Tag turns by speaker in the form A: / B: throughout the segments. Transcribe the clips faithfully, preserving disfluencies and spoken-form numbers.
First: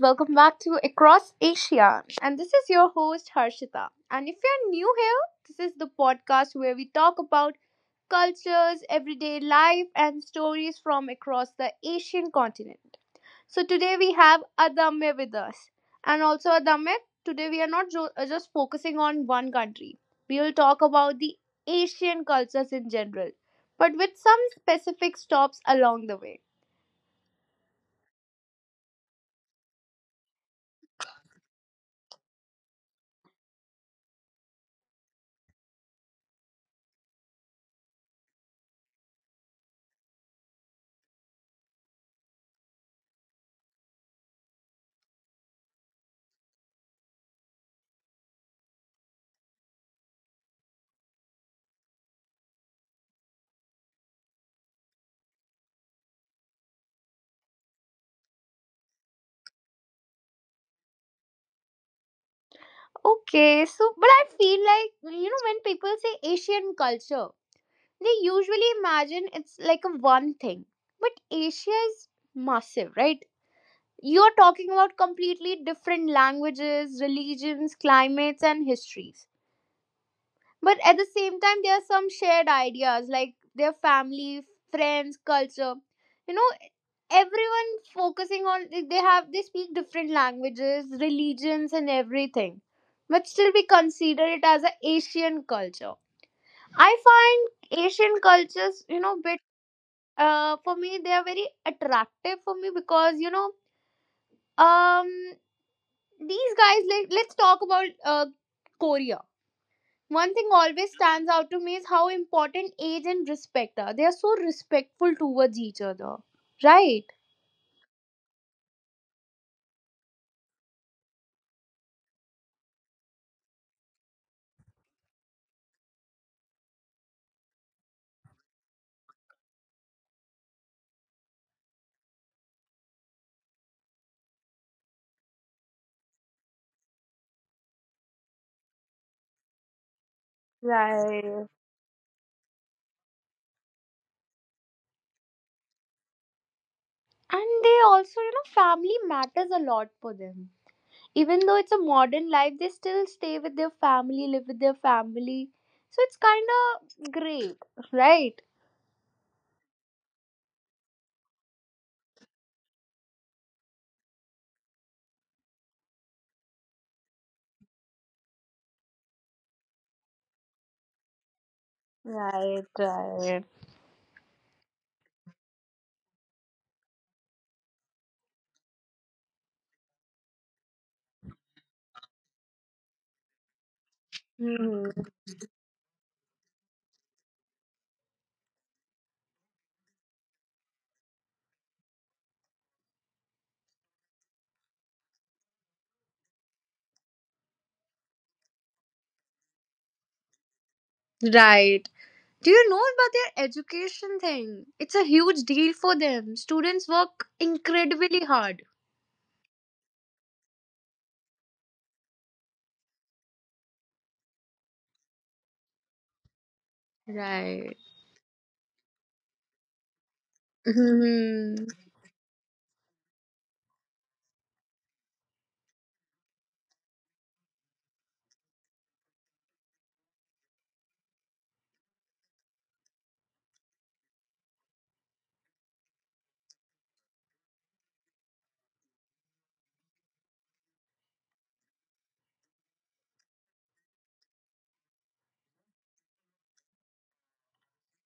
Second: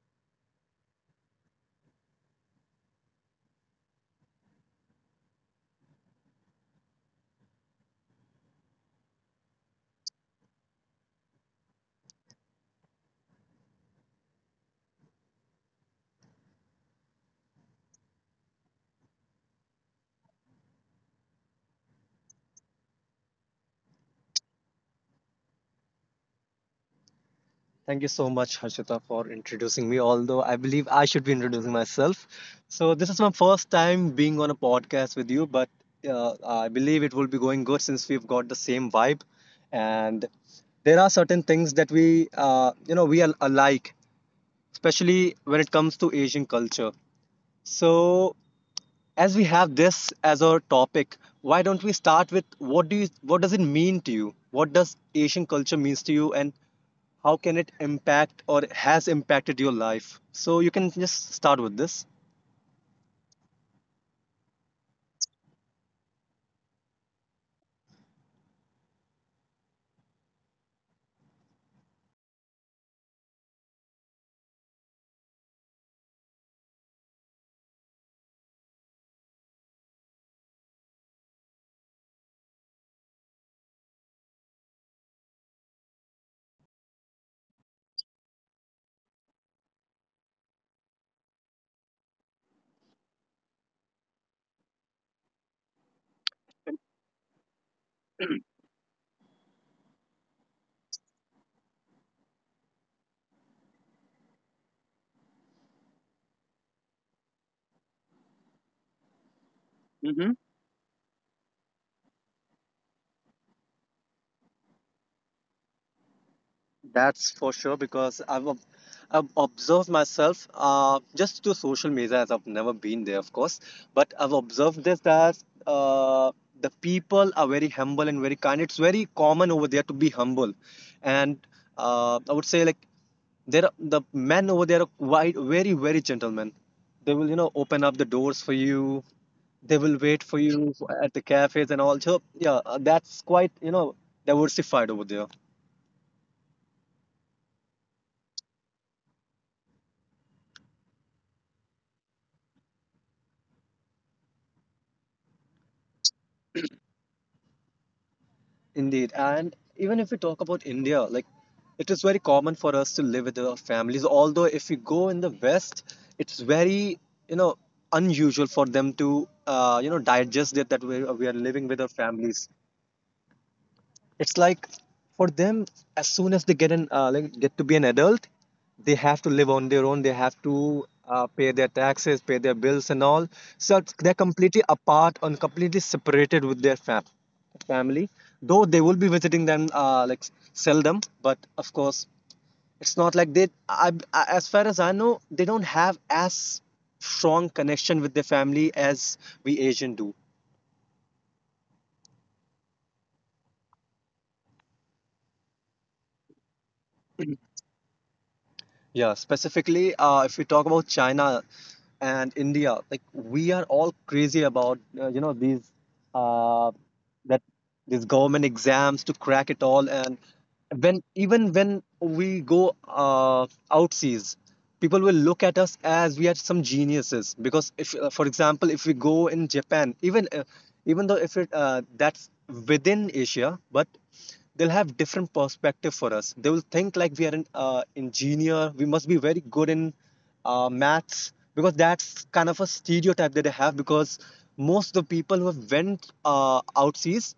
A: welcome back to Across Asia. And this is your host, Harshita. And if you're new here, this is the podcast where we talk about cultures, everyday life, and stories from across the Asian continent. So today we have Adame with us. And also, Adame, today we are not jo- uh, just focusing on one country, we will talk about the Asian cultures in general, but with some specific stops along the way.
B: Thank you so much, Harshita, for introducing me. Although I believe I should be introducing myself. So, this is my first time being on a podcast with you, but uh, I believe it will be going good since we've got the same vibe. And there are certain things that we, uh, you know, we are alike, especially when it comes to Asian culture. So, as we have this as our topic, why don't we start with what do you what does it mean to you, what does Asian culture means to you, and how can it impact or has impacted your life? So you can just start with this.
A: Okay, so but I feel like you know when people say Asian culture, they usually imagine it's like a one thing. But Asia is massive, right? You're talking about completely different languages, religions, climates and histories. But at the same time, there are some shared ideas like their family, friends, culture. You know, everyone focusing on they have they speak different languages, religions, and everything, but still we consider it as an Asian culture. I find Asian cultures, you know, bit uh, for me they are very attractive for me because you know um these guys like let's talk about uh, Korea. One thing always stands out to me is how important age and respect are. They are so respectful towards each other, right?
B: That's for sure because I've, ob- I've observed myself, uh, just to social media, as I've never been there, of course. But I've observed this, that uh, the people are very humble and very kind. It's very common over there to be humble, and uh, I would say like there are, the men over there are quite very very gentlemen. They will, you know, open up the doors for you. They will wait for
A: Right.
B: you at the cafes and all. So yeah, uh, that's quite, you know, diversified over there.
A: And they also, you know, family matters a lot for them. Even though it's a modern life, they still stay with their family, live with their family. So it's kind of great, right?
B: Indeed. And even if we talk about India, like it is very common for us to live with our families. Although if we go in the West, it's very, you know, unusual for them to, uh, you know, digest it that we, we are living with our
A: Right.
B: families.
A: Right.
B: It's like for them, as soon as they get an uh, like get to be an adult, they have to live on their own. They have to uh, pay their taxes, pay their bills, and all. So it's-
A: Hmm.
B: they're completely apart and completely separated with their fam- family. Though they will be visiting them, uh, like, seldom, but of course, it's not like they. I, I, as far as I know, they don't have as strong connection with their family as we Asian do.
A: Right. Do you know about their education thing? It's a huge deal for them. Students work incredibly hard.
B: Yeah, specifically, uh, if we talk about China and India, like we are all crazy about uh, you know these uh,
A: Right.
B: that these government exams to crack it all, and
A: Hmm.
B: when even when we go, uh, outseas, people will look at us as we are some geniuses, because if uh, for example, if we go in Japan, even uh, even though if it uh, that's within Asia, but they'll have different perspective for us. They will think like we are an uh, engineer, we must be very good in uh, maths, because that's kind of a stereotype that they have, because most of the people who have went uh, outseas,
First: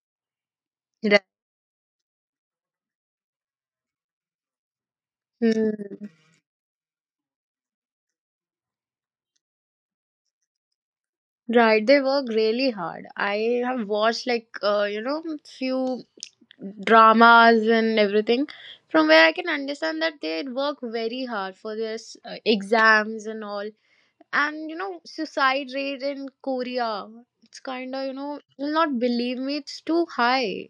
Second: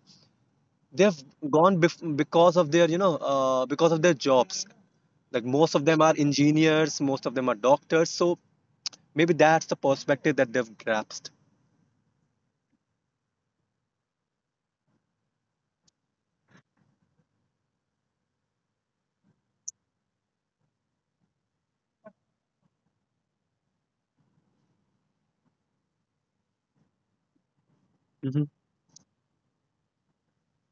B: they've
A: Right.
B: gone bef- because of their, you know, uh, because of their jobs, like most of them
A: Hmm.
B: are engineers, most of them are doctors. So maybe that's the perspective that they've grasped.
A: Right. They work really hard. I have watched like uh, you know few dramas and everything from where I can understand that they work very hard for their s- uh, exams and all. And you know suicide rate in Korea, it's kind of you know
B: hmm
A: you'll not believe me. It's too high.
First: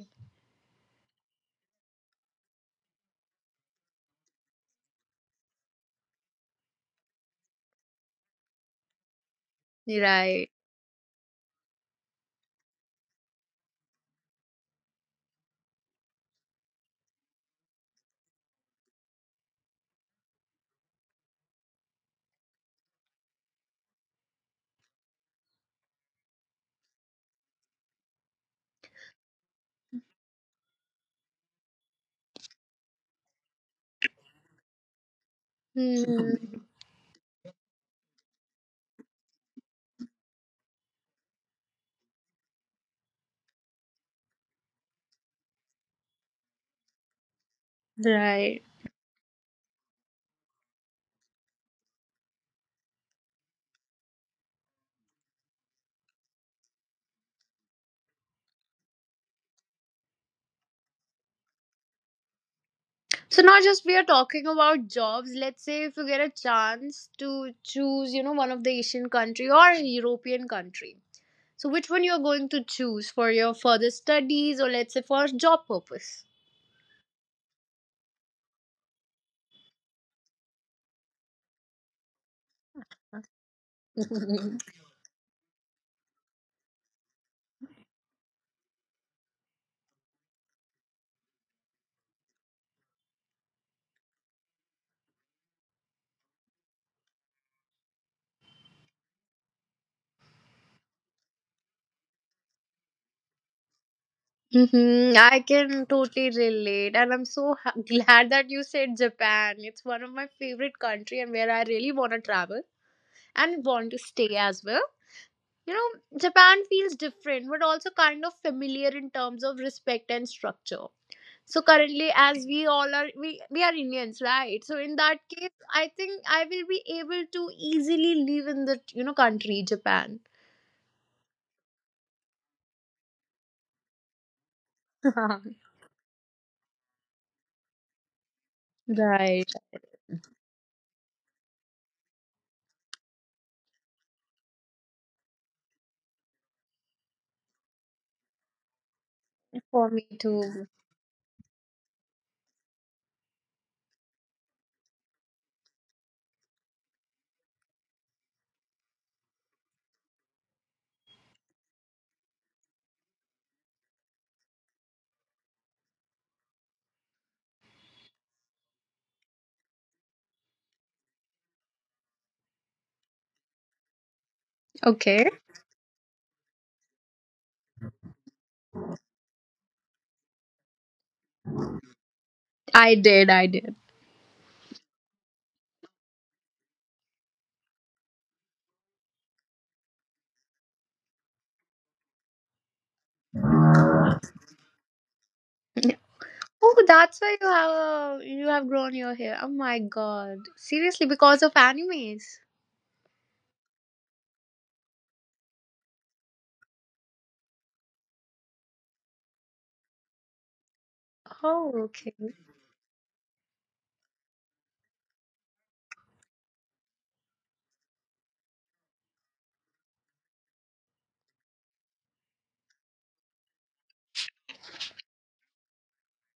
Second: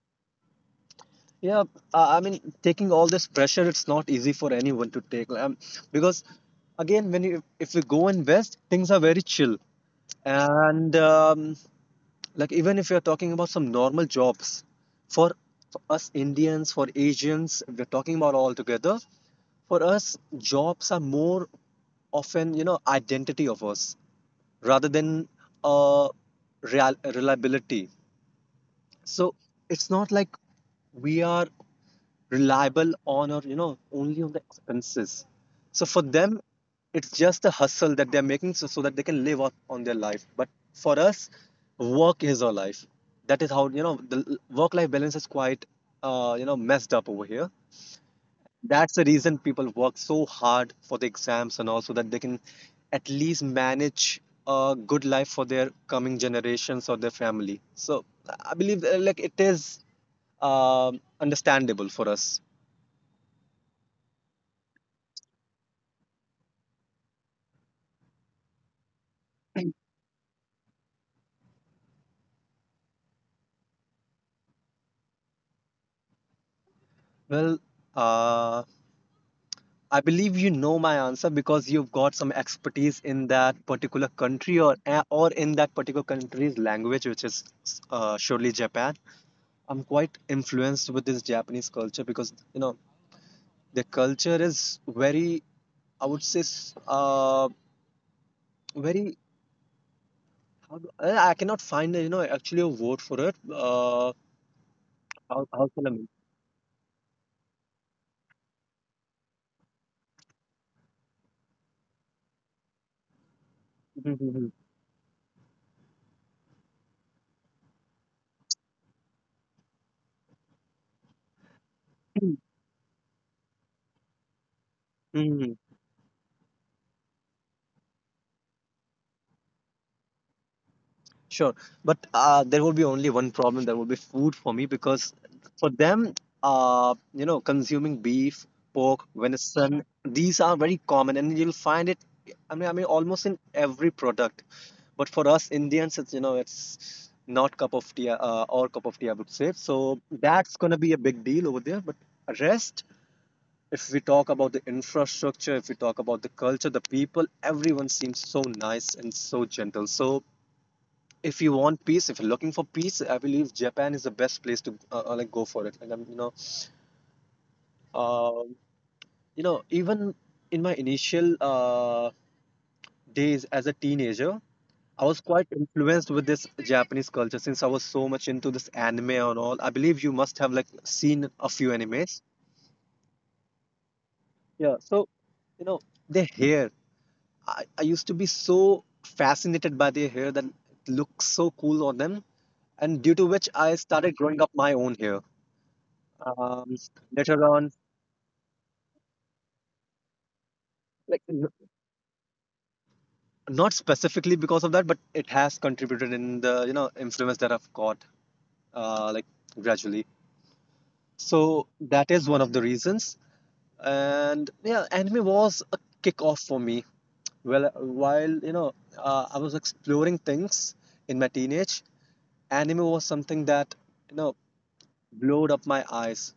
B: Yeah, I I mean, taking all this pressure, it's not easy for anyone to take. Um, because again, when you if we go in West, things are very chill,
A: Right.
B: and um, like even if we are talking about some normal jobs, for for us Indians, for Asians, if we're talking about all together, for us jobs are more often, you know, identity of us rather than uh, real- reliability. So it's not like we are reliable on, or you know, only on the expenses. So for them,
A: Hmm.
B: it's just a hustle that they're making, so, so that they can live on, on their life. But for us, work is our life. That is how, you know, the work life balance is quite, uh, you know, messed up over here.
A: Right.
B: That's the reason people work so hard for the exams, and also that they can at least manage a good life for their coming generations or their family. So I believe, uh, like it is, um, understandable for us.
A: So not just we are talking about jobs. Let's say if you get a chance to choose, you know, one of the Asian country or a European country. So which one you are going to choose for your further studies or let's say for job purpose?
B: Well, uh, I believe you know my answer, because you've got some expertise in that particular country, or uh, or in that particular country's language, which is, uh, surely Japan. I'm quite influenced with this Japanese culture because, you know, the culture is very, I would say, s- uh, very. how do- uh, I cannot find, you know, actually a word for it. Uh,
A: Hmm, I
B: how, how
A: can totally relate, and I'm so ha- glad that you said Japan. It's one of my favorite country, and where I really want to travel and want to stay
B: can
A: as well. You know, Japan feels different, but also kind of familiar in terms of respect and structure. So currently, as we all are, we we are Indians, right? So in that
B: I?
A: case, I think I will be able to easily live in the you know country, Japan.
B: Sure, but uh, there will be only one problem. There will be food for me, because for them, uh, you know, consuming beef, pork,
A: Right.
B: venison, these are very common, and you'll find it. I mean, I mean, almost in every product. But for us Indians, it's, you know, it's not cup of tea, uh, or cup of tea, I would say.
A: For
B: So
A: me
B: that's
A: too.
B: gonna be a big deal over there. But rest, if we talk about the infrastructure, if we talk about the culture, the people, everyone seems so nice and so gentle. So if you want peace, if you're looking for peace, I believe Japan is the best place to uh, uh, like go for it. Like I'm, you know, um, you know, even in my initial uh, days as a teenager, I was
A: Okay.
B: quite influenced with this Japanese culture, since I was so much into this anime and all. I believe you must have like seen a few animes.
A: I did. I did.
B: Yeah, so you know, their hair. I, I used to be so fascinated by their hair, that it looks so cool on them, and due to which I started growing up my own hair. um,
A: Oh, that's why
B: Later
A: you have
B: on,
A: a, you have grown your hair. Oh my god! Seriously,
B: like
A: because
B: n-
A: of animes.
B: not specifically because of that, but it has contributed in the, you know, influence that I've got, uh, like, gradually. So
A: Oh,
B: that
A: okay.
B: is one of the reasons. And yeah, anime was a kickoff for me. Well, while you know, uh, I was exploring things in my teenage, anime was something that, you know, blowed up my eyes.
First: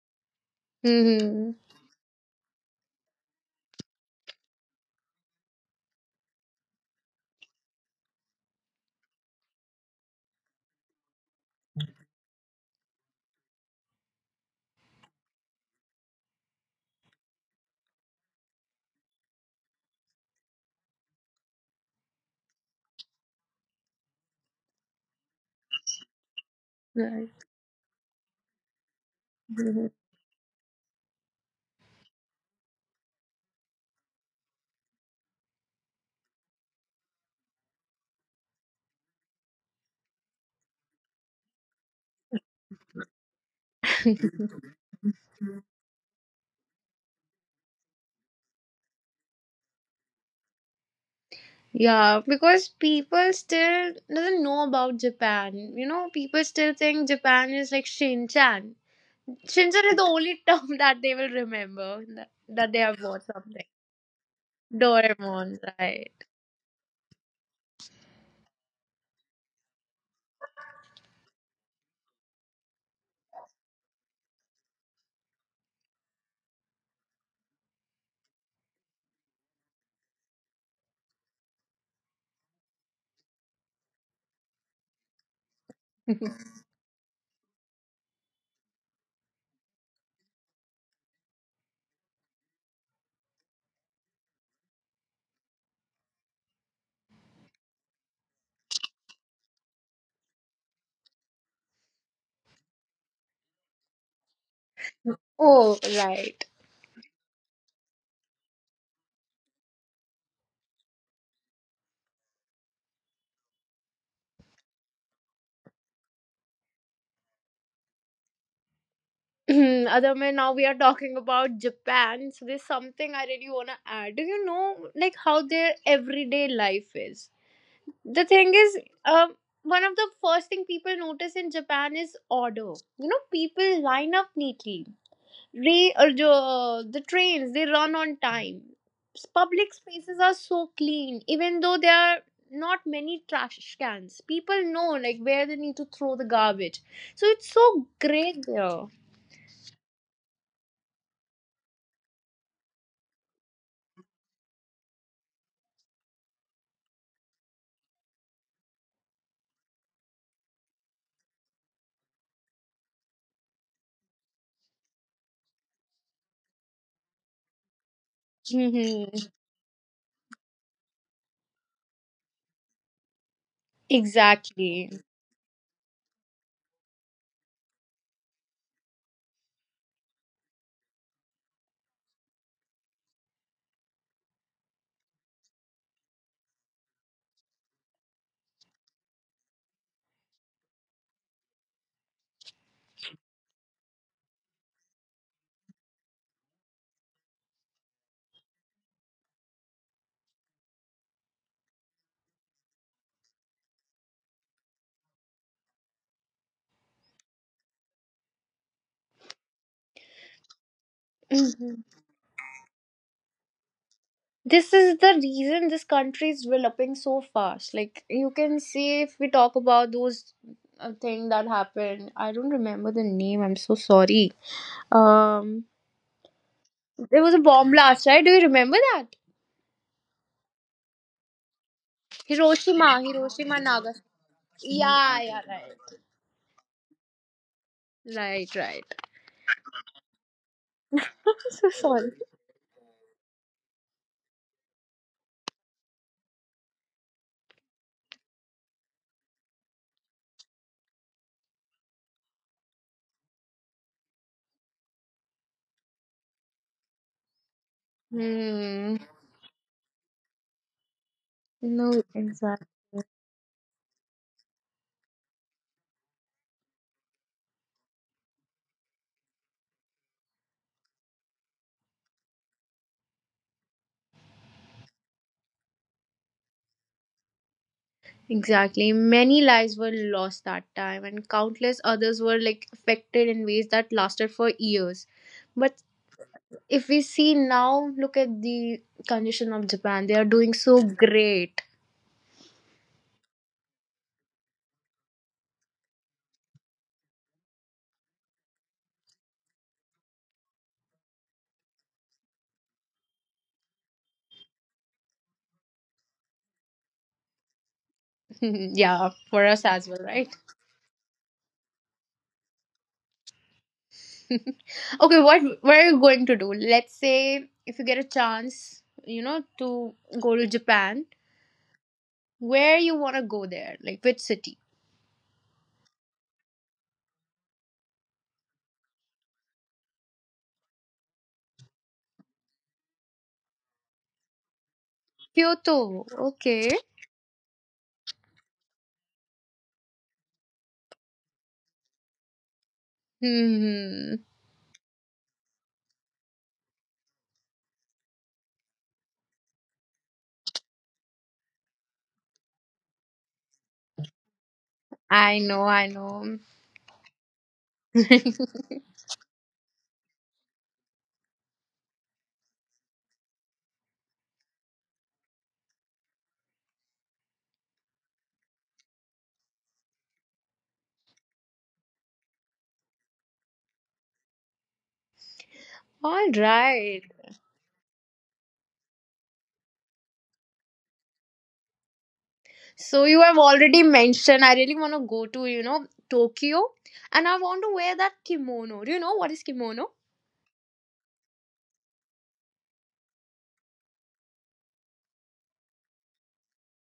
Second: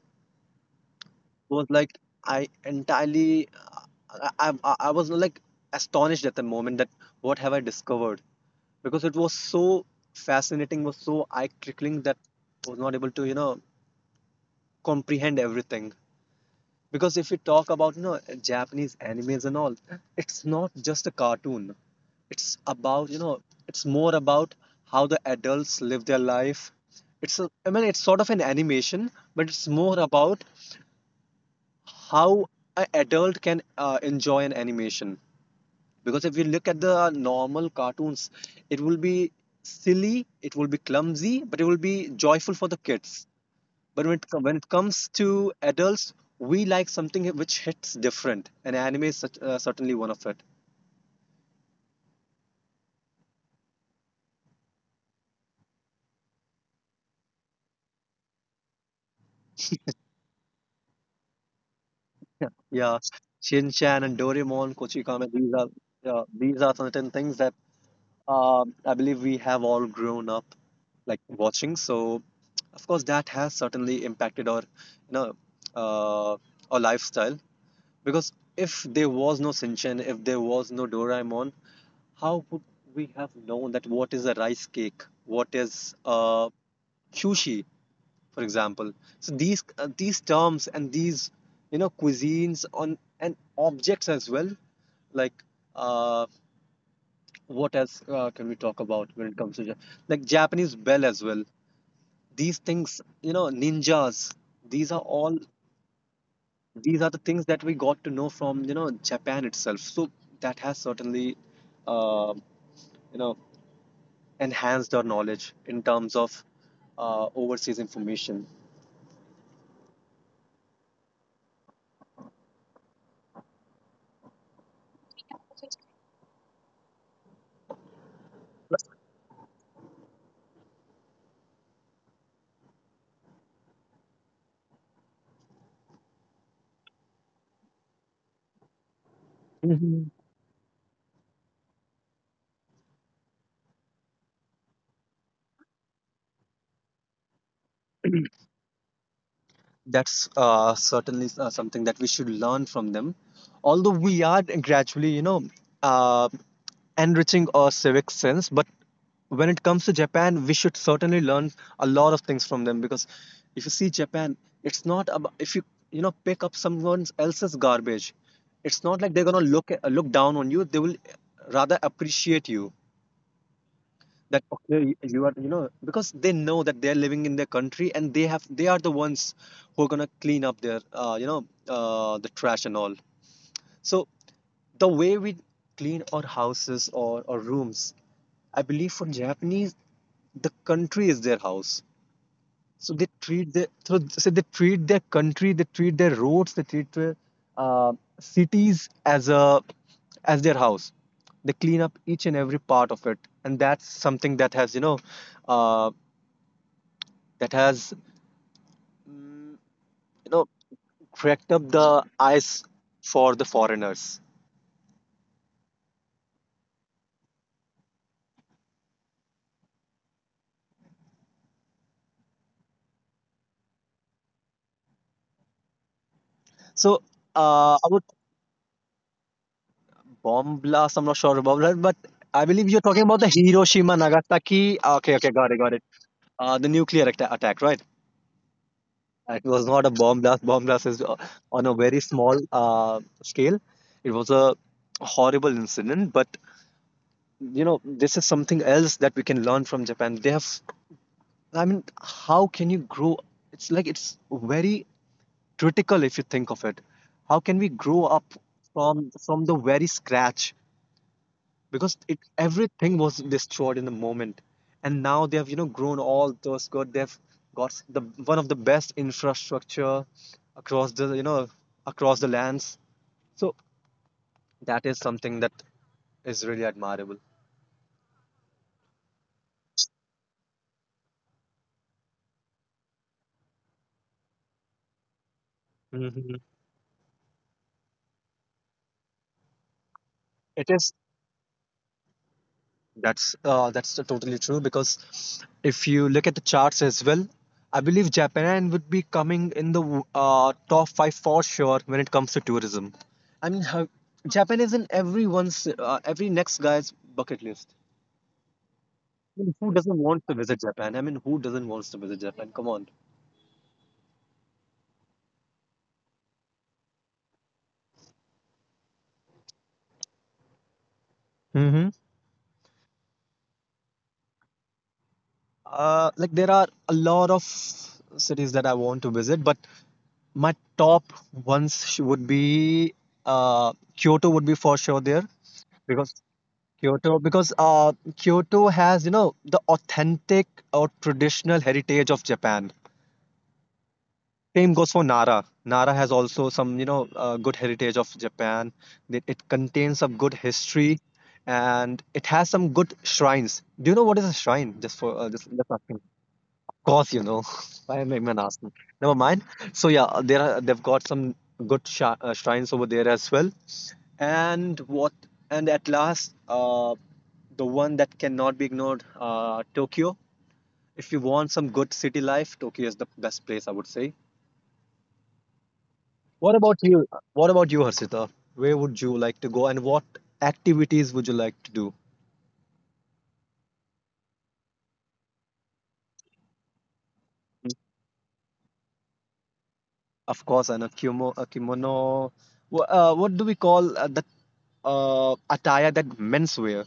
A: Hmm.
B: Was like, I entirely, I, I I I was like astonished at the moment that what have I discovered, because it was so fascinating, was so eye trickling, that I was not able to, you know, comprehend everything. Because if we talk about, you know, Japanese animes and all, it's not just a cartoon. It's about, you know, it's more about how the adults live their life.
A: Right.
B: It's a, I mean, it's sort of an animation, but it's more about how an adult can, uh, enjoy an animation. Because if you look at the normal cartoons, it will be silly, it will be clumsy, but it will be joyful for the kids. But when it, com- when it comes to adults, we like something which hits different, and anime is such, uh, certainly one of it.
A: Yeah, because people still doesn't know about Japan. You know, people still think Japan is like Shinchan. Shinchan is the only term that they will remember that, that they
B: Yeah,
A: have bought something.
B: Shin Chan and Doraemon, Kochikame, these
A: Doraemon,
B: are,
A: right?
B: yeah, these are certain things that, um, I believe we have all grown up like watching. So, of course, that has certainly impacted our, you know, uh, our lifestyle. Because if there was no Shin Chan, if there was no Doraemon, how would we have known that what is a rice cake, what is, uh, sushi, for example. So these uh, these terms and these, you know, cuisines on and objects as well, like, uh, what else uh, can we talk about when it comes to Ja- like Japanese bell as well. These things, you know, ninjas. These are all
A: Oh, right.
B: these are the things that we got to know from, you know, Japan itself. So that has certainly, uh, you know, enhanced our knowledge in terms of, uh, overseas information.
A: Other than now we are talking about Japan. So there's something I really wanna add. Do you know like how their everyday life is? The thing is, um one of the first thing people notice in Japan is order. You know, people line up neatly. Re or the, the trains they run on time, public spaces are so clean even though there are not many trash cans, people know like where they need to throw the garbage. So it's so great there.
B: That's, uh, certainly, uh, something that we should learn from them. Although we are gradually, you know, uh, enriching our civic sense, but when it comes to Japan, we should certainly learn a lot of things from them. Because if you see Japan, it's not about if you, you know, pick up someone else's garbage, it's not like they're
A: Hmm.
B: gonna look look down on you. They will rather appreciate you, that okay,
A: Exactly.
B: you are, you know, because they know that they're living in their country, and they have they are the ones who are gonna clean up their, uh, you know, uh, the trash and all. So the way we clean our houses or our rooms, I believe for Japanese, the country is their house. So they treat their, so, so they treat their country, they treat their roads, they treat their, uh, cities, as a as their house. They clean up each and every part of it, and that's something that has, you know, uh, that has you know, cracked up the eyes for the foreigners.
A: This is the reason this country is developing so fast. Like you can see if we talk about those uh, thing that happened. I don't remember the name, I'm so sorry. Um,
B: So
A: there was a bomb
B: uh, about
A: blast, right? Do you remember that?
B: bomb blast, I'm not sure about that, but I believe you're
A: hiroshima
B: talking about the
A: Hiroshima
B: Hiroshima
A: Nagasaki.
B: Nagasaki. Okay,
A: Yeah,
B: okay,
A: yeah,
B: got it, got it.
A: right.
B: Uh, the nuclear atta- attack, right?
A: Right, right.
B: It was not a bomb blast. Bomb blast is, uh, on
A: So
B: a very
A: sorry.
B: small uh, scale. It was a horrible incident, but you know, this is something else that we can learn from Japan. They have, I mean, how can you grow? It's like it's very critical if you think of it. How can we grow up
A: Hmm.
B: from from the very scratch?
A: No,
B: Because it
A: exactly.
B: everything was destroyed in the moment, and now they have, you know, grown all those good they've got the one of the best infrastructure across the, you know, across the lands. So that is something that is really admirable.
A: Exactly. Many lives were lost that time, and countless others were like affected in ways that lasted for years. But
B: Mhm.
A: if we see now, look at the condition of Japan. They are doing
B: It
A: so
B: is.
A: great.
B: That's uh, that's totally true because if you look at the charts as well, I believe Japan would be coming in the uh, top five for sure when it comes to tourism. I mean, how, Japan is in everyone's, uh, every next guy's bucket list.
A: Yeah, for
B: I mean,
A: us
B: who
A: as
B: doesn't
A: well,
B: want
A: right?
B: to visit Japan? I mean, who doesn't wants to visit Japan? Come on.
A: Okay, what what are you going to do? Let's say if you get a chance, you know, to go to Japan,
B: Mm-hmm.
A: where you want to go there? Like which city?
B: Uh, like there are a lot of cities that I want to visit, but my top ones sh- would be uh, Kyoto would be for sure there
A: Kyoto.
B: because.
A: Okay.
B: Kyoto, because uh, Kyoto has, you know, the authentic or traditional heritage of Japan.
A: Hmm.
B: Same goes for Nara. Nara has also some, you know, uh, good heritage of Japan. It, it contains some good history, and it has some good shrines. Do you know what is a shrine? Just for uh,
A: I
B: just,
A: know,
B: just
A: I
B: asking
A: know.
B: course, you know. Why am I even asking? Never mind. So yeah, uh, there are they've got some good sh- uh, shrines over there as well. And what? And at last, uh, the one that cannot be ignored, uh, Tokyo. If you want some good city life, Tokyo is the best place, I would say.
A: All
B: What about
A: right.
B: you? What about you, Harshita? Where would you like to go, and what activities would you like to do?
A: So you have already mentioned I really want to go to, you know, Tokyo and I want to wear that kimono. Do you know what is kimono?
B: Of course, and a kimono, a kimono. Wha- Uh, what do we call uh, that uh, attire? That menswear.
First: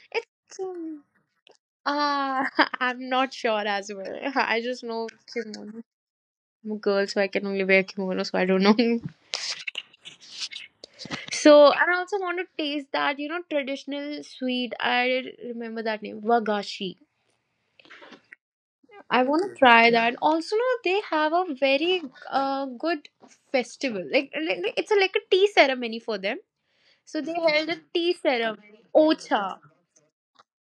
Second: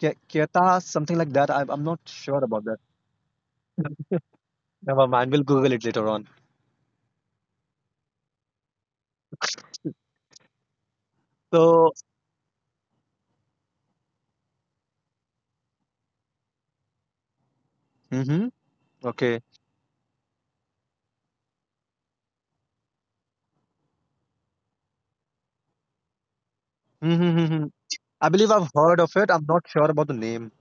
B: Ke-
A: It's
B: Keta,
A: um,
B: something like that. I'm, I'm not sure
A: uh
B: about that.
A: I'm not sure as well. I just
B: Never
A: know
B: mind. We'll Google
A: kimono.
B: it later on.
A: I'm a girl, so I can only wear kimono, so I don't know. So and
B: So,
A: I also want to taste that, you know, traditional sweet. I remember that name, wagashi.
B: hmm,
A: I
B: okay.
A: want to try that. Also, no, they have a very uh, good festival. Like, like like, it's a, like a tea ceremony for them. So they
B: Mm-hmm.
A: held a tea
B: I believe I've
A: ceremony.
B: heard of it. I'm
A: Ocha.
B: not sure about the name.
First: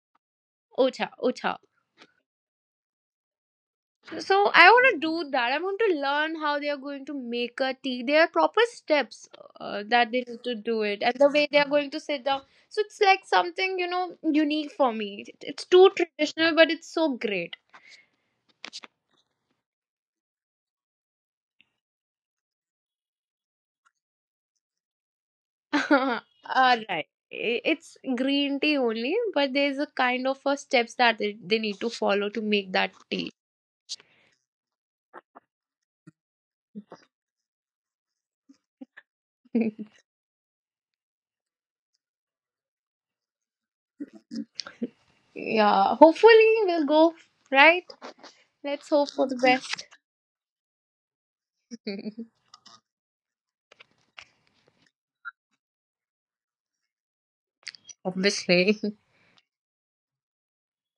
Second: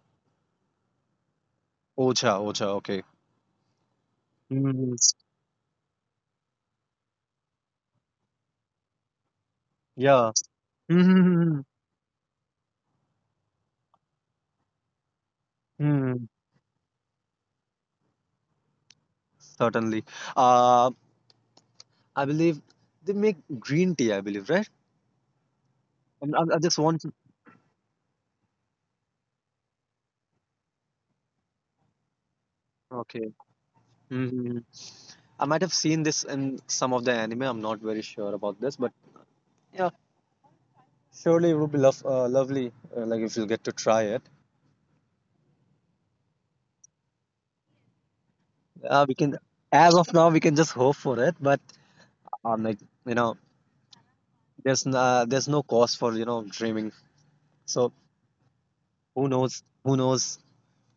A: Ocha. Ocha.
B: Ocha, Ocha. Okay.
A: So I want
B: Mm,
A: to do that. I want to learn how they are going to make a tea. There are proper steps uh, that they
B: yeah.
A: need to do it and the way they
B: Mm-hmm.
A: are going to sit down. So it's like something, you know, unique for me. It- It's too
B: Mm,
A: traditional, but it's so great.
B: certainly. Uh, I believe they make green tea. I believe, right? I i I just
A: All right.
B: want.
A: I-
B: To.
A: It's green tea only, but there's a kind of a steps that they they need to follow to make that tea.
B: Okay. Mm-hmm. I might have seen this in some of the anime. I'm not very sure about this, but yeah, surely it would be lov uh, lovely, uh, like if you get to try it.
A: Yeah, hopefully we'll go, right? Let's
B: Uh,
A: hope
B: we
A: for the
B: can,
A: best.
B: as of now, we can just hope for it. But um, like, you know, there's no, there's no cause for, you know, dreaming. So
A: Obviously,
B: who knows? Who knows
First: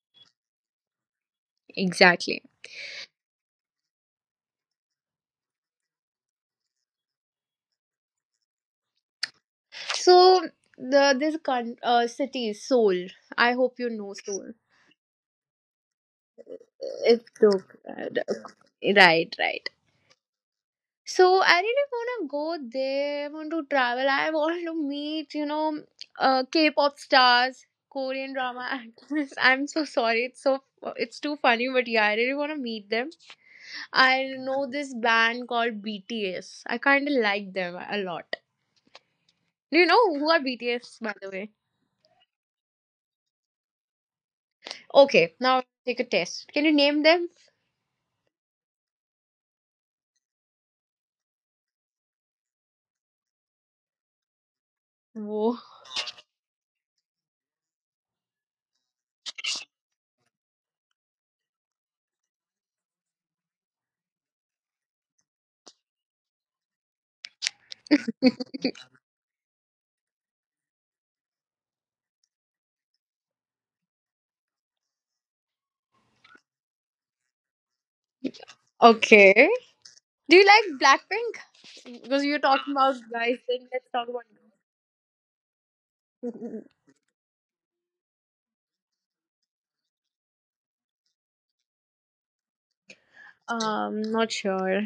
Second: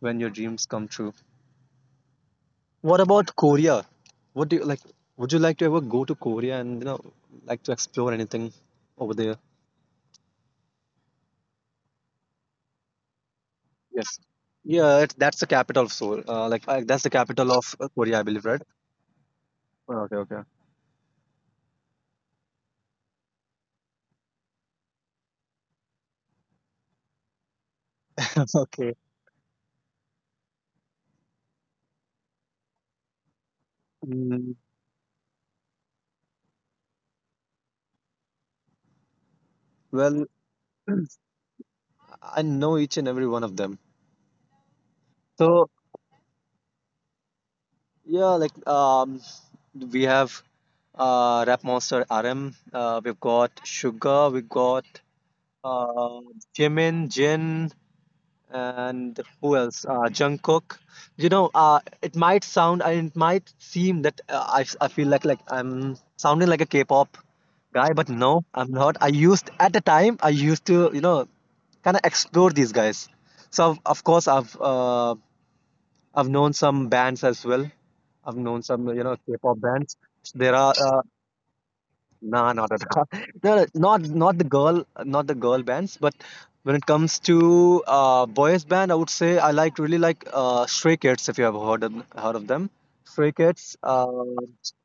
B: when your dreams come true?
A: exactly.
B: What about Korea? What do you like? Would you like to ever go to Korea and, you know, like to explore anything over there?
A: So the this con- uh, city is Seoul. I hope you know
B: Yes.
A: Seoul.
B: Yeah, it, that's the capital of Seoul. Uh, like uh, that's the
A: It's
B: capital
A: so
B: of uh, Korea, I
A: good.
B: believe, right?
A: Right, right.
B: Oh, okay, okay.
A: So I really wanna go there. I want to travel. I want to meet, you know, uh, K-pop stars, Korean drama
B: Okay.
A: actors. I'm so sorry. It's so it's too funny, but yeah, I really wanna meet them. I
B: Mm,
A: know this band called B T S. I kind of like them a lot. Do you know
B: well,
A: who are B T S, by the way?
B: I know each and every one of them.
A: Okay, now
B: So
A: take a test. Can you name them?
B: yeah, like um, we have uh, Rap Monster R M. Uh, we've got Sugar. We've got
A: Whoa.
B: uh, Jimin, Jin, and who else? Uh, Jungkook. You know, uh, it might sound and it might seem that uh, I, I feel like like I'm sounding like a K-pop guy, but no, I'm not. I used at the time I used to, you know, kind of explore these guys. So of of course I've uh, I've known some bands as well. I've known some, you know,
A: Okay.
B: K-pop bands.
A: Do you
B: There are.
A: like
B: Uh.
A: Blackpink? Because you're
B: No, not
A: talking
B: at
A: about
B: all.
A: guys,
B: No, no,
A: then let's
B: not
A: talk about.
B: not the girl, not the girl bands. But when it comes to uh, boys band, I would say I like really like uh, Stray Kids. If you have heard of, heard of them, Stray Kids
A: Um,
B: uh,
A: not sure.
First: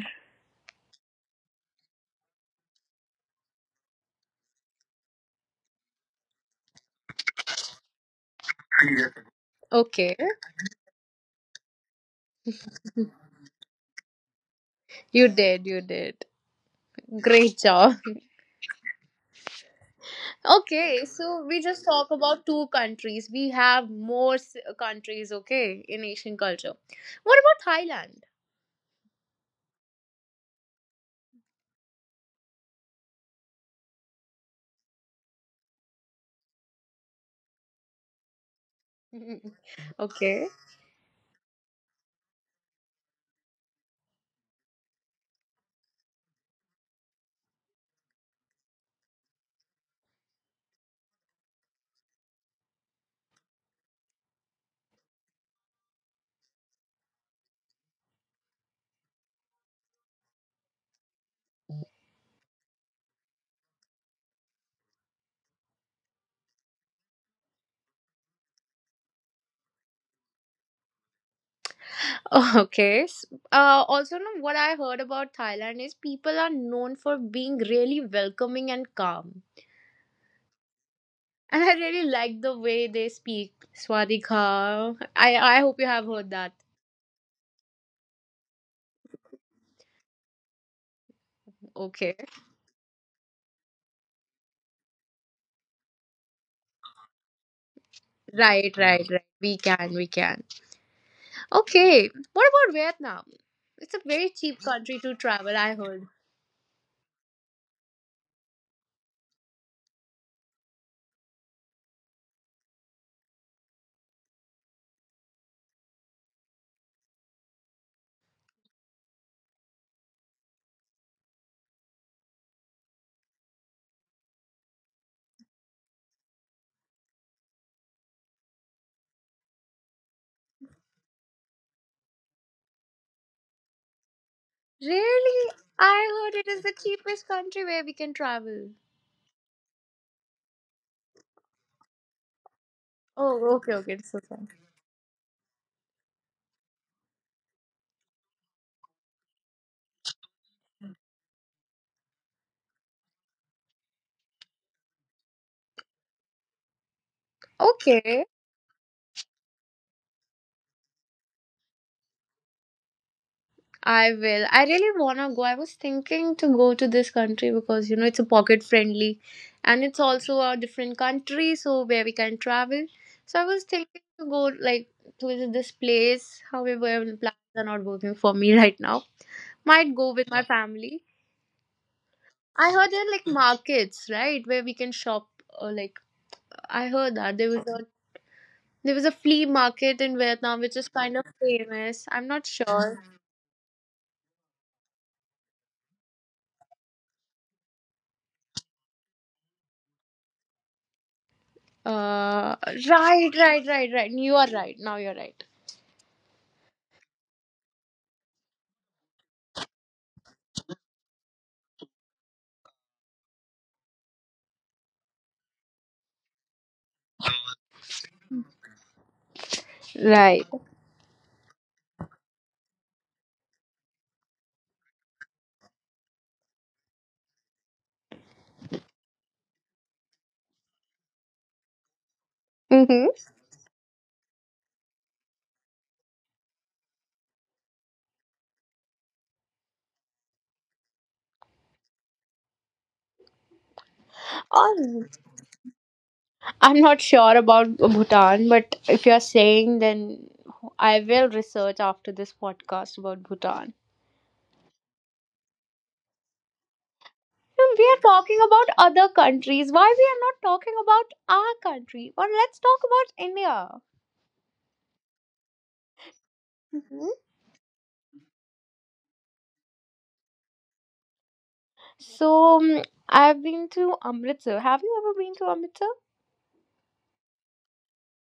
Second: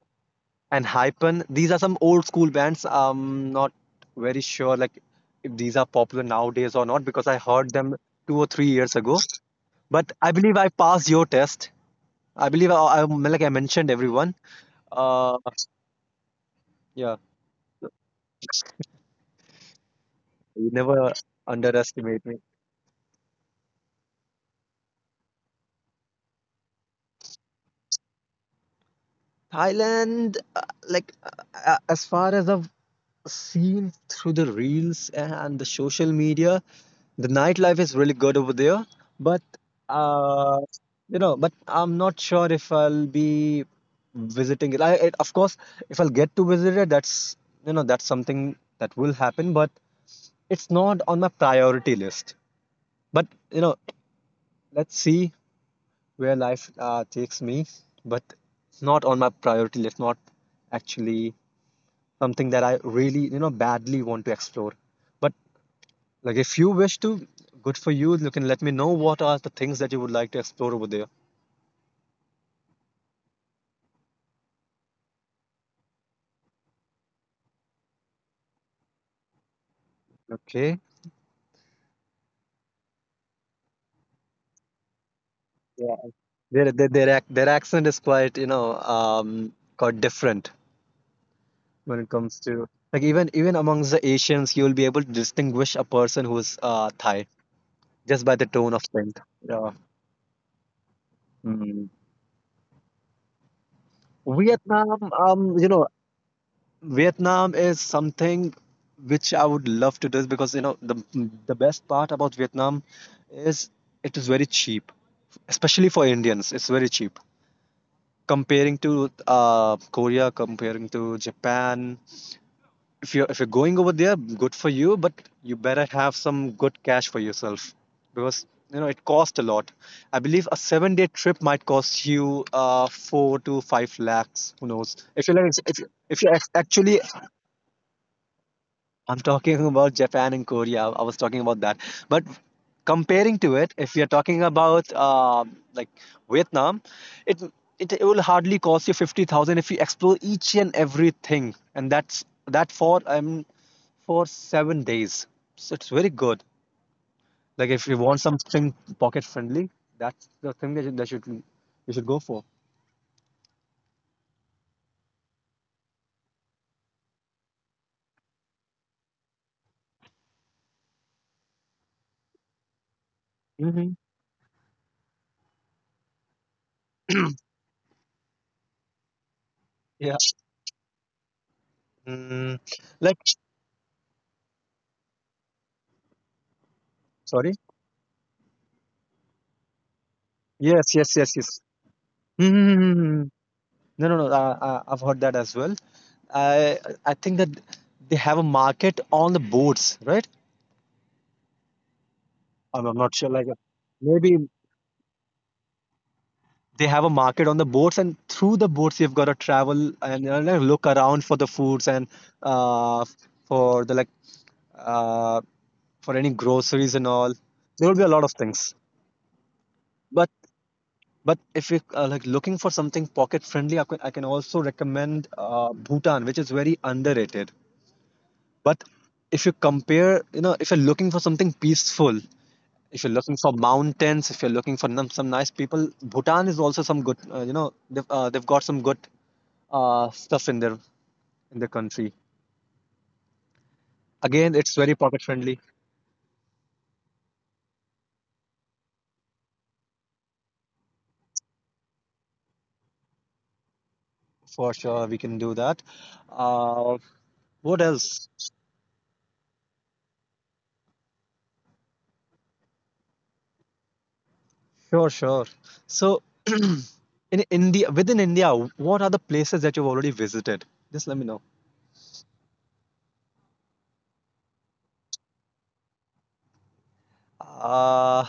B: and Hypen. These are some old school bands. I'm not very sure like if these are popular nowadays or not because I heard them two or three years ago. But
A: Okay,
B: I believe I passed your test. I believe I, I like I mentioned everyone.
A: you
B: Uh,
A: did, you did.
B: yeah,
A: Great job.
B: you
A: Okay,
B: never
A: so we just talk
B: underestimate
A: about two countries. We have more s- countries, okay, in Asian culture. What about
B: Thailand, uh, like uh, uh, as far as I've seen through the reels and the social media, the nightlife is really good over there.
A: Thailand?
B: But
A: Okay.
B: uh, you know, but I'm not sure if I'll be visiting it. I, it, of course, if I'll get to visit it, that's, you know, that's something that will happen. But it's not on my priority list. But you know, let's see where life uh, takes me. But not on my priority list. Not actually something that I really, you know, badly want to explore. But like if you wish to, good for you. You can let me know what are the things that you would like to explore over there.
A: Okay. s- Uh, also, no, what I heard about Thailand is people are known for being really welcoming and calm.
B: Okay.
A: And I really like the way they speak. Swadika. I, I hope you
B: Yeah.
A: have heard that.
B: Their their their, ac- their accent is quite, you know, um, quite different when it
A: Okay.
B: comes to like even even amongst the Asians, you'll be able to distinguish a person who's uh Thai just by the tone
A: Right,
B: of
A: right,
B: strength.
A: right. We
B: Yeah.
A: can, we can.
B: Mm.
A: Okay. What about Vietnam? It's a very cheap
B: Vietnam,
A: country to travel,
B: um, you
A: I
B: know,
A: heard.
B: Vietnam is something which I would love to do because you know the the best part about Vietnam is it is very cheap, especially for Indians. It's very cheap comparing to uh, Korea, comparing to Japan. If you're if you're going over there, good for you, but you better have some good cash for yourself because you know it costs a lot. I believe a seven day trip might cost you uh, four to five lakhs. Who knows? If you're
A: Really?
B: like, if you if
A: I
B: you're
A: heard it
B: ac-
A: is the
B: actually
A: cheapest country where we can travel.
B: I'm talking about Japan and Korea. I was talking about that. But comparing
A: Oh,
B: to
A: okay,
B: it,
A: okay.
B: if you're
A: It's so
B: talking
A: fun.
B: about uh, like Vietnam, it, it it will hardly cost you fifty thousand if you explore each and everything, and that's that for um for seven days. So it's very good. Like if you want
A: Okay.
B: something pocket friendly, that's the thing that you, that should you should go for.
A: I will. I really wanna go. I was thinking to go to this country because you know it's a pocket friendly and it's also a different country so where we can travel. So I was
B: Hmm.
A: thinking to go like to visit this place. However, plans are not working for me right now. Might go
B: Yeah.
A: with my family.
B: Mm,
A: I heard there are
B: like,
A: like markets, right, where we can shop or like I heard that there
B: sorry.
A: was a there was a flea market in Vietnam which is
B: Yes.
A: kind
B: Yes.
A: of
B: Yes. Yes.
A: famous. I'm not sure.
B: Mm-hmm. No, no, no. Uh, uh, I've heard that as well. I I think that they have a market on the boats, right?
A: Uh,
B: I'm, I'm not
A: right,
B: sure. Like uh,
A: right, right, right. You
B: maybe
A: are right. Now you're right.
B: they have a market on the boats, and through the boats you've got to travel and uh, like, look around for the foods and uh, for the like uh, for any groceries and all. There will be a lot of things. But
A: Right.
B: but if you are like looking for something pocket friendly, I can, I can also recommend uh, Bhutan, which is very underrated. But if you compare, you know, if you're looking for something peaceful,
A: Mm-hmm.
B: if you're looking for mountains, if you're looking for num- some nice people, Bhutan is also some good. Uh, you know, they've uh, they've got some good uh, stuff in their in their country. Again, it's very
A: Or
B: pocket friendly
A: I'm not sure about Bhutan, but if you're saying, then I will research after this podcast about Bhutan.
B: for sure. We can do that. Uh, what
A: We are
B: else?
A: talking about other countries. Why we are not talking about our country? Or let's talk about India.
B: Sure, sure. So,
A: Mhm.
B: in India, within India, what are the places that you've already visited? Just let me know.
A: So um, I've been to Amritsar. Have you ever been to Amritsar?
B: Uh,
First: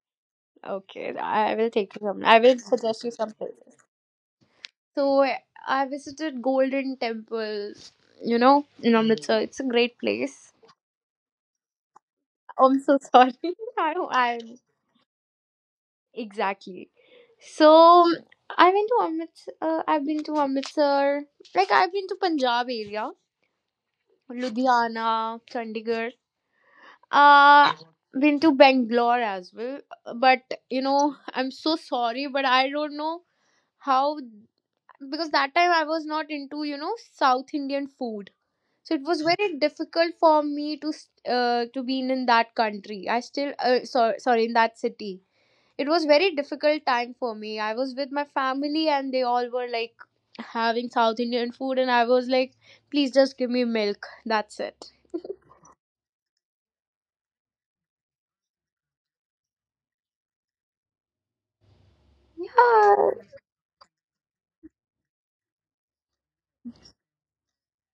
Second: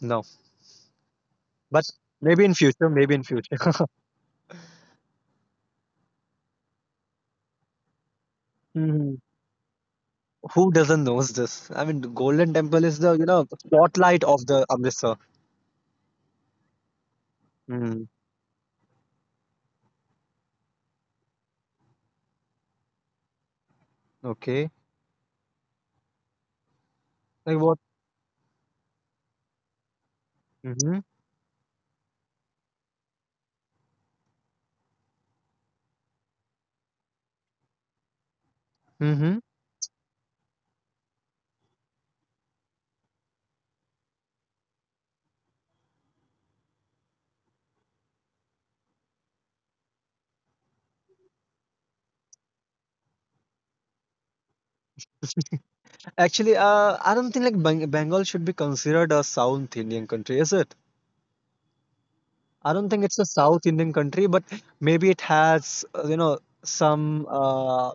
B: no,
A: Okay, I will
B: but
A: take you. some- I
B: maybe in
A: will
B: future,
A: suggest you
B: maybe in
A: some
B: future.
A: places. So I visited Golden Temple, you know, in Mm.
B: Mhm.
A: Amritsar. It's a great place.
B: Who doesn't knows this? I mean, the Golden
A: I'm
B: Temple is
A: so
B: the, you
A: sorry.
B: know,
A: I know
B: spotlight
A: I
B: of the Amritsar.
A: exactly.
B: Mm.
A: So I went to Amritsar. Uh, I've been to Amritsar. Like I've been to Punjab area,
B: Okay.
A: Ludhiana, Chandigarh.
B: Like
A: Uh,
B: what?
A: been to Bangalore as well. But you
B: Mm-hmm.
A: know, I'm so sorry, but I don't know how because that time I was not into you know South Indian food. So it was
B: Mm-hmm.
A: very difficult for me to s- uh, to be in, in that country. I still uh, so, sorry, in that city it was very difficult time for me. I was with my family and they all were like having South Indian food and I was like please just give me milk, that's it.
B: Actually, uh, I don't think like Bang Bengal should be considered a South Indian country, is it? I don't think
A: Yeah.
B: it's a South Indian country, but maybe it has, uh, you know, some. Uh,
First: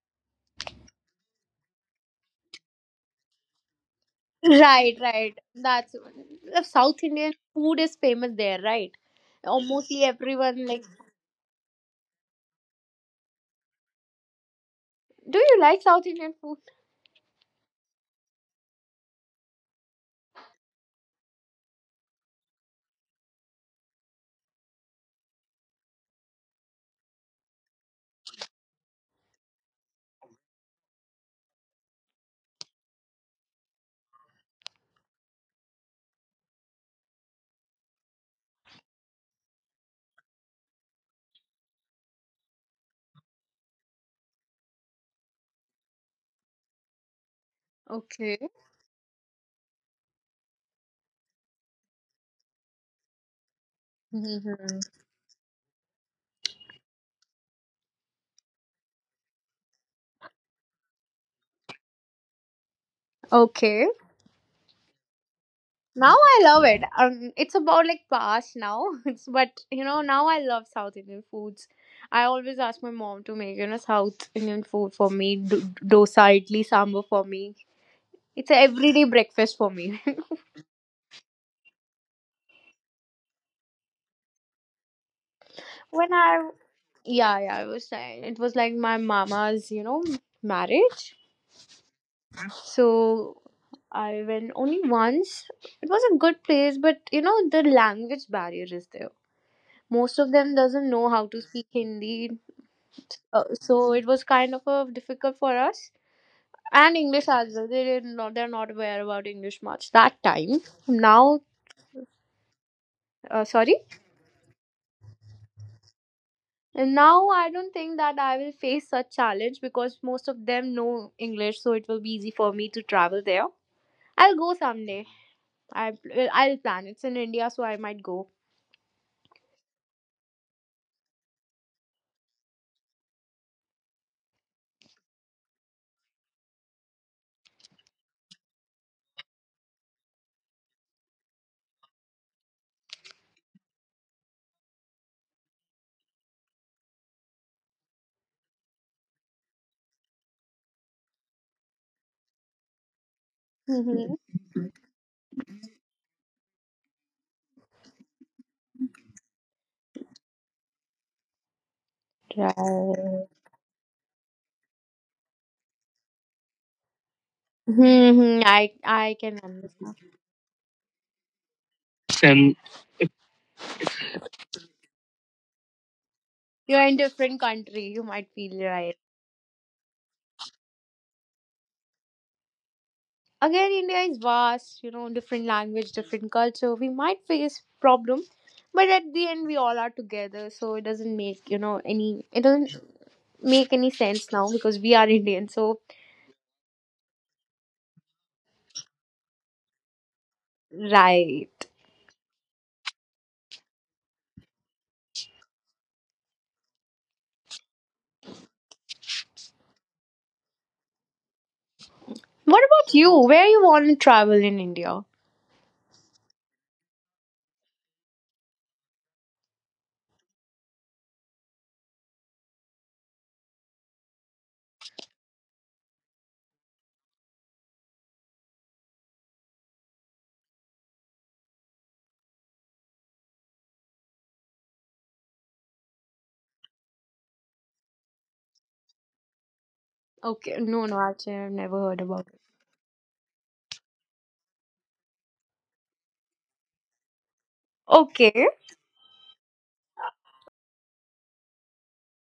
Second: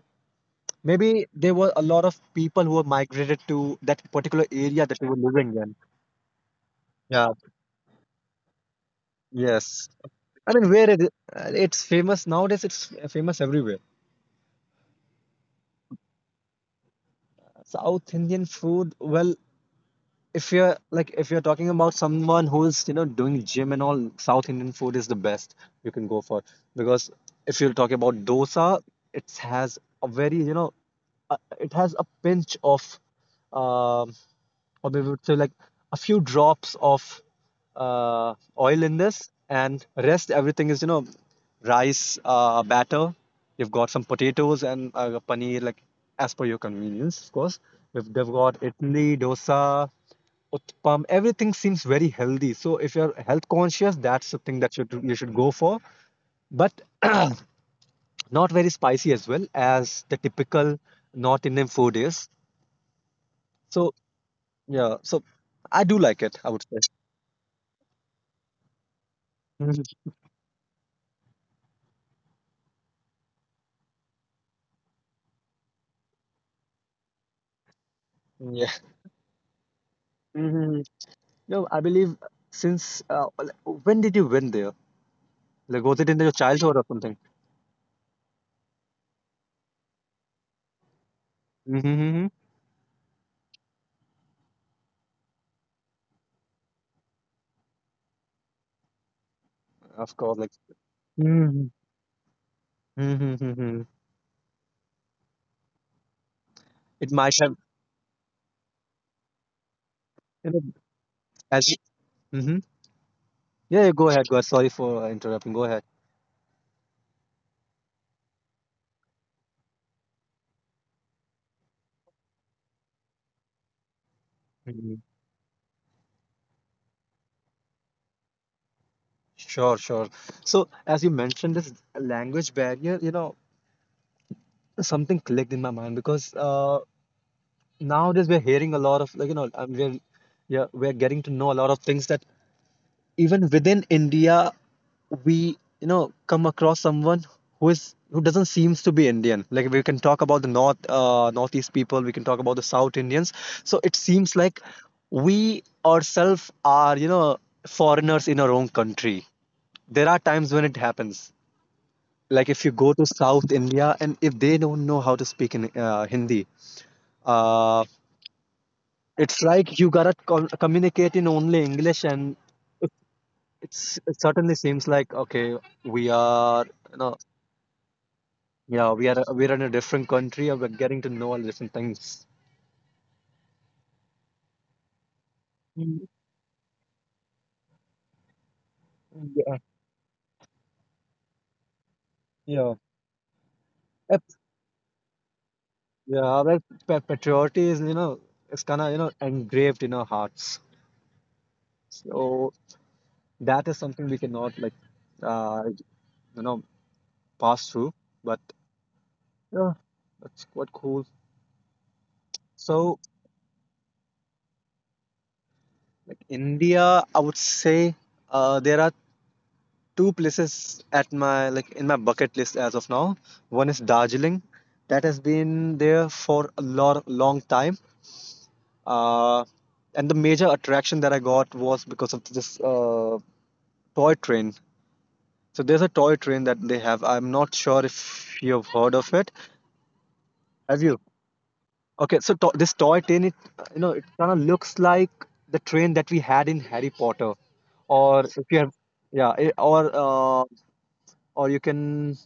B: maybe there were a lot of people who were migrated to that particular area
A: Right,
B: that they were
A: right,
B: living in.
A: that's the South
B: Yeah.
A: Indian food is famous there, right?
B: Yes.
A: Mostly
B: I
A: everyone
B: mean,
A: like
B: where it, uh, it's famous nowadays, it's famous everywhere.
A: do you like South Indian food?
B: South Indian food, well, if you're like if you're talking about someone who's, you know, doing gym and all, South Indian food is the best you can go for. Because if you're talking about dosa, it has a very, you know, uh, it has a pinch of um or we would say like a few drops of uh, oil in this and rest everything is, you know, rice uh, batter. You've got some potatoes and uh, paneer like as per your convenience. Of course, we've, they've
A: Okay.
B: got idli, dosa, utpam. Everything seems very healthy, so if you're health conscious, that's the thing that
A: Hmm.
B: you, you should go for. But not very spicy as well as the typical north indian food is. So
A: Okay.
B: yeah, so I do
A: Now
B: like it,
A: I
B: I would
A: love it. Um, it's about like past now. It's but
B: say.
A: you know now I love South Indian foods. I always ask my mom to make you know South Indian food for me, do- dosa, idli, sambar for me. It's a
B: Yeah.
A: everyday breakfast for me.
B: Hmm. No, I believe since uh, l- when did you win there? Like, was it
A: When
B: in your
A: I
B: childhood or something?
A: yeah yeah I was saying it was like my mama's you know marriage,
B: Mm-hmm.
A: so I went only once. It was a good place, but you know the language barrier is there.
B: Of
A: Most of
B: course, like.
A: them doesn't know how to
B: Mm-hmm.
A: speak Hindi. Uh, so
B: Mm-hmm.
A: it was kind of a difficult for us. And
B: It
A: English
B: might have.
A: as well. They did not, they're not aware about English much that
B: You know,
A: time. Now,
B: as. Mm-hmm.
A: uh, sorry.
B: Yeah, yeah, go ahead. Go ahead. Sorry for uh, interrupting. Go ahead.
A: And now I don't think that I will face such challenge because most of them know English, so it will be easy for me to travel there. I'll go
B: Hmm.
A: someday. I well, I'll plan. It's in India, so I might go.
B: Sure, sure. So, as you mentioned, this language barrier, you know, something clicked in my mind because uh, nowadays we're hearing a lot of, like, you know, um, we're, yeah, we're getting to know a lot of things that even within India, we you know come across someone who is who doesn't seems to be Indian. Like we can talk about the north uh, northeast people, we can talk about the South Indians. So it
A: Mm-hmm.
B: seems like we ourselves are you know foreigners in our own country. There are times when it happens. Like if you go to
A: Right.
B: South India and if they don't know how to speak in uh, Hindi, uh,
A: Hmm, I I can
B: it's like you
A: understand.
B: gotta con- communicate in only English. And
A: And
B: It's, it certainly seems like okay, we are
A: you're in
B: you know
A: different country. You might feel
B: yeah,
A: right.
B: we are we're in a different country and we're getting to know all different things.
A: Again, India is vast, you know, different language,
B: Mm,
A: different culture, we might face problem, but at the end we
B: Yeah,
A: all are together so it doesn't make you know any, it
B: yeah.
A: doesn't make any sense
B: It's-
A: now because we are Indian. So
B: yeah. Well, pa- patriarchy is, you know it's kind of, you know engraved in our hearts.
A: right,
B: So that is something we cannot, like, uh you know pass through. But yeah, that's quite cool.
A: what about
B: So,
A: you, where you want to travel in India?
B: like, India, I would say uh there are two places at my, like, in my bucket list as of now. One is Darjeeling. That has been there for a lot long time. Uh, and the major attraction that I got was because of this uh, toy train. So there's a toy train that they have. I'm not sure if you've heard of it.
A: Okay, no
B: Have you?
A: no, actually I've never heard
B: Okay,
A: about
B: so
A: it.
B: to- this toy train, it, uh, you know, it kind of looks like the train that we had in Harry Potter, or if
A: Okay.
B: you have, yeah, i- or uh, or you can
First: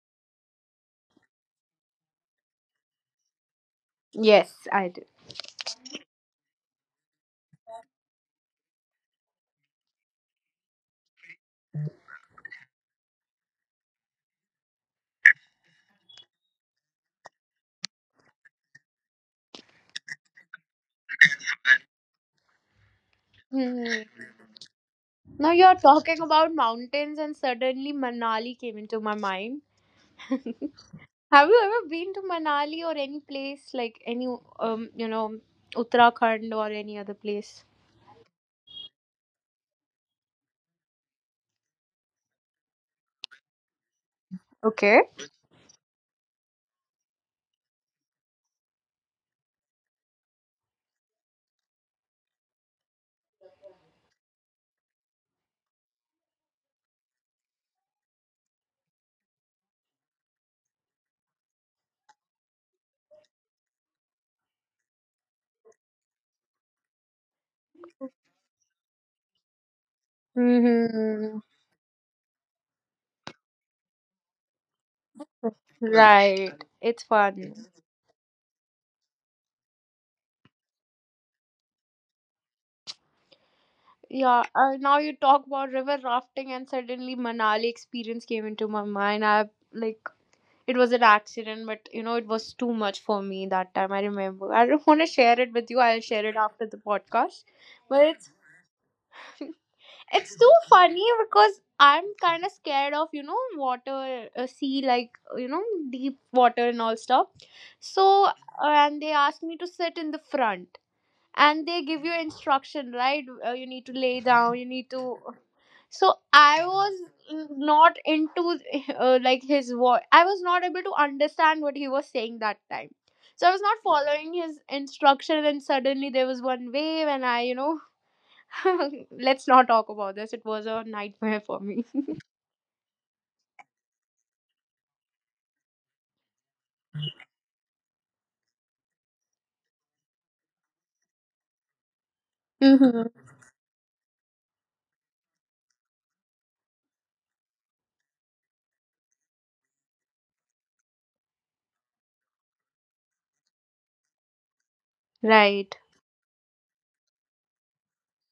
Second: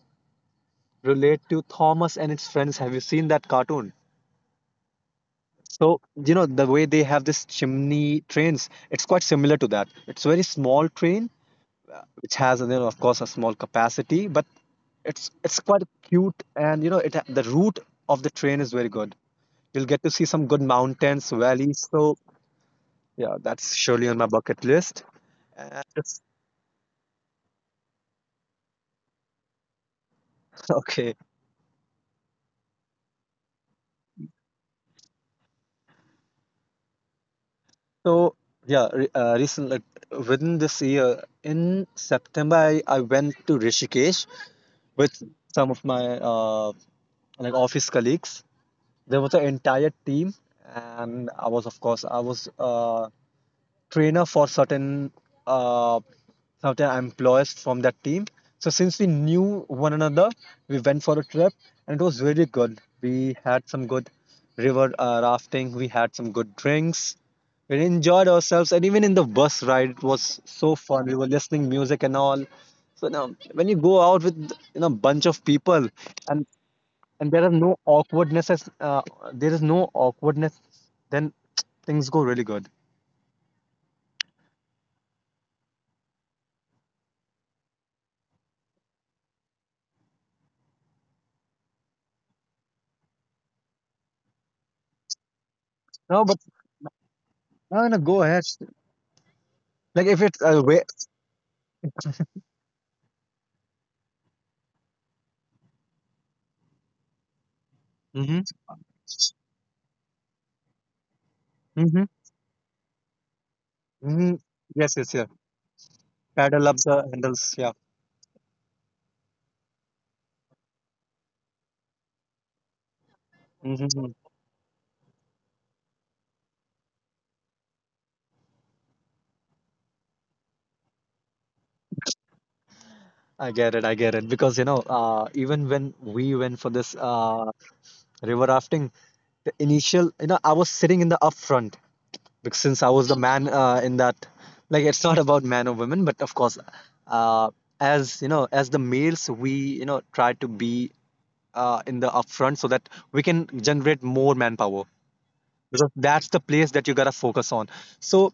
B: relate to Thomas and its friends. Have you seen that cartoon?
A: Yes I do.
B: So, you know, the way they have this chimney trains, it's quite similar to that. It's very small train, which has, you know, of course, a small capacity, but it's it's quite cute, and you know it, the route of the train is very good. You'll get to see some good mountains, valleys. So yeah, that's
A: Hmm.
B: surely on my bucket list.
A: Now you're
B: And it's-
A: talking about mountains, and suddenly Manali came into my mind. Have you
B: okay,
A: ever been to Manali or any place like any um you know Uttarakhand or any other place?
B: so yeah, re- uh, recently within this year in September, I, I went to Rishikesh
A: Okay.
B: with some of my uh, like office colleagues. There was an entire team, and I was, of course, I was uh, trainer for certain uh, certain employees from that team. So since we knew one another, we went for a trip, and it was really good. We had some good river uh, rafting. We had some good drinks. We enjoyed ourselves, and even in the bus ride, it was so fun. We were
A: Mm-hmm.
B: listening music and all. So now, when you go out with, you know, bunch of people, and
A: Right. It's
B: and there are
A: fun.
B: no awkwardnesses, uh, there is no awkwardness, then things go really good.
A: Yeah. Uh, now you talk about river rafting, and suddenly Manali experience came into my mind. I like it was an accident, but you know it was too much for me that time. I remember. I don't want to share it with you. I'll
B: No,
A: share it
B: but
A: after the podcast.
B: no, no,
A: But
B: go
A: it's
B: ahead. Like if
A: it's
B: it's
A: too
B: a way.
A: funny because I'm kind of scared of you know water, uh, sea, like you know deep water and all stuff. So uh,
B: Mm-hmm.
A: and they asked me to sit in the front, and they give
B: Mm-hmm.
A: you instruction, right? Uh, you need to lay
B: Mm-hmm.
A: down. You need
B: Yes, yes,
A: to.
B: yeah.
A: So I
B: Paddle up the
A: was
B: handles. Yeah.
A: not into uh, like his voice. I was not able to understand what he was saying that time. So I was not
B: Mm-hmm.
A: following his instruction, and suddenly there was one wave, and I, you know, let's not talk about this. It was a nightmare for me.
B: I get it. I get it. Because, you know, uh, even when we went for this uh, river rafting, the initial, you know, I was sitting in the up front because since I was the
A: Hmm.
B: man, uh, in that. Like it's not about man or women, but of course, uh, as you know, as the males, we, you know, try to be uh, in the upfront so that we can generate more manpower,
A: Right.
B: because that's the place that you gotta focus on. So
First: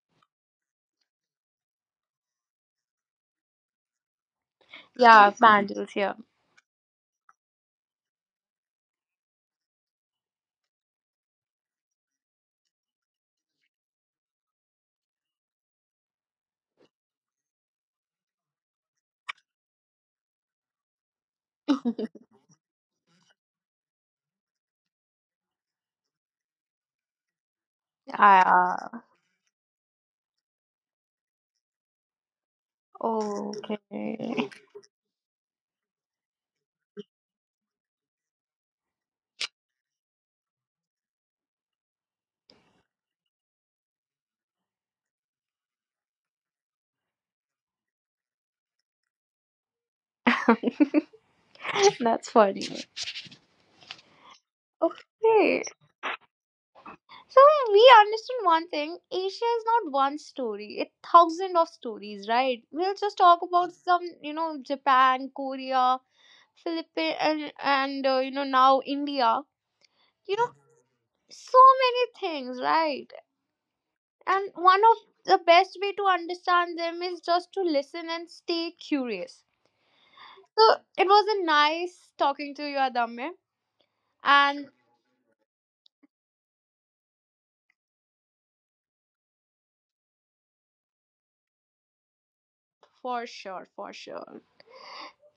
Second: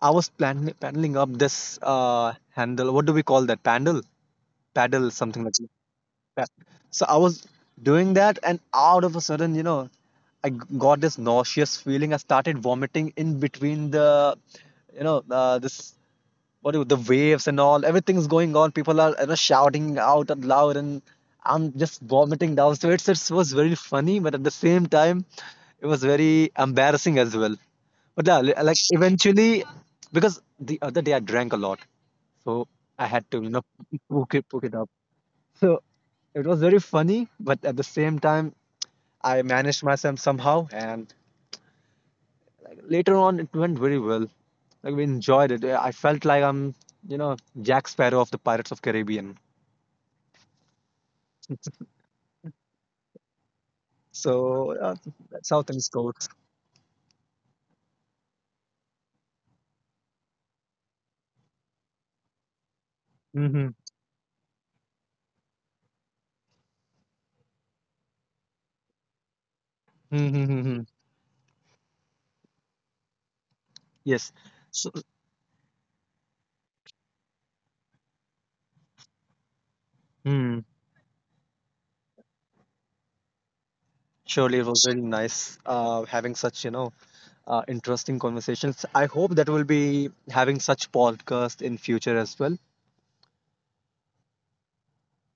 B: I was plan- paddling up this uh, handle. What do we call that? Paddle, paddle,
A: Yeah,
B: something like
A: Vandals, yeah.
B: that. Pa- So I was doing that, and out of a sudden, you know, I g- got this nauseous feeling. I started vomiting in between the, you know, uh, this, what do, the waves and all, everything's going on, people are, you know, shouting out and loud, and I'm just vomiting down. So it's, it was very funny, but at the same time it was very embarrassing as well. But yeah, li- like
A: Ah,
B: eventually, because the other day I drank a lot, so I had to, you know, poke it,
A: okay.
B: poke it up. So it was very funny, but at the same time I managed myself somehow, and later on, it went very well. Like we enjoyed it. I felt like I'm, you know, Jack Sparrow of the Pirates of Caribbean.
A: That's funny.
B: So uh, that's how
A: Okay.
B: things go.
A: So we understand one thing. Asia is not one story. It thousand of stories, right? We'll just talk
B: Mm-hmm.
A: about some, you know, Japan, Korea, Philippines, and, and uh, you know, now India. You know,
B: Mm-hmm.
A: so many things, right?
B: Yes.
A: And one
B: So,
A: of the best way to understand them is just to listen and stay curious.
B: hmm.
A: So it was a nice talking to you, Adamya.
B: Surely it
A: And
B: was really nice uh, having such, you know, uh, interesting conversations. I hope that we'll be having such podcast in future as well.
A: for sure, for sure.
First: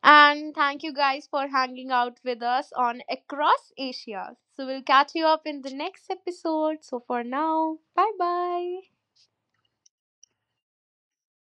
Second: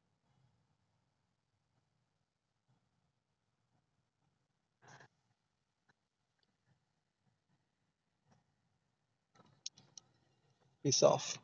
A: And thank you guys for hanging out with us on Across Asia. So we'll catch you up in the next episode. So for now, bye bye.
B: Peace off.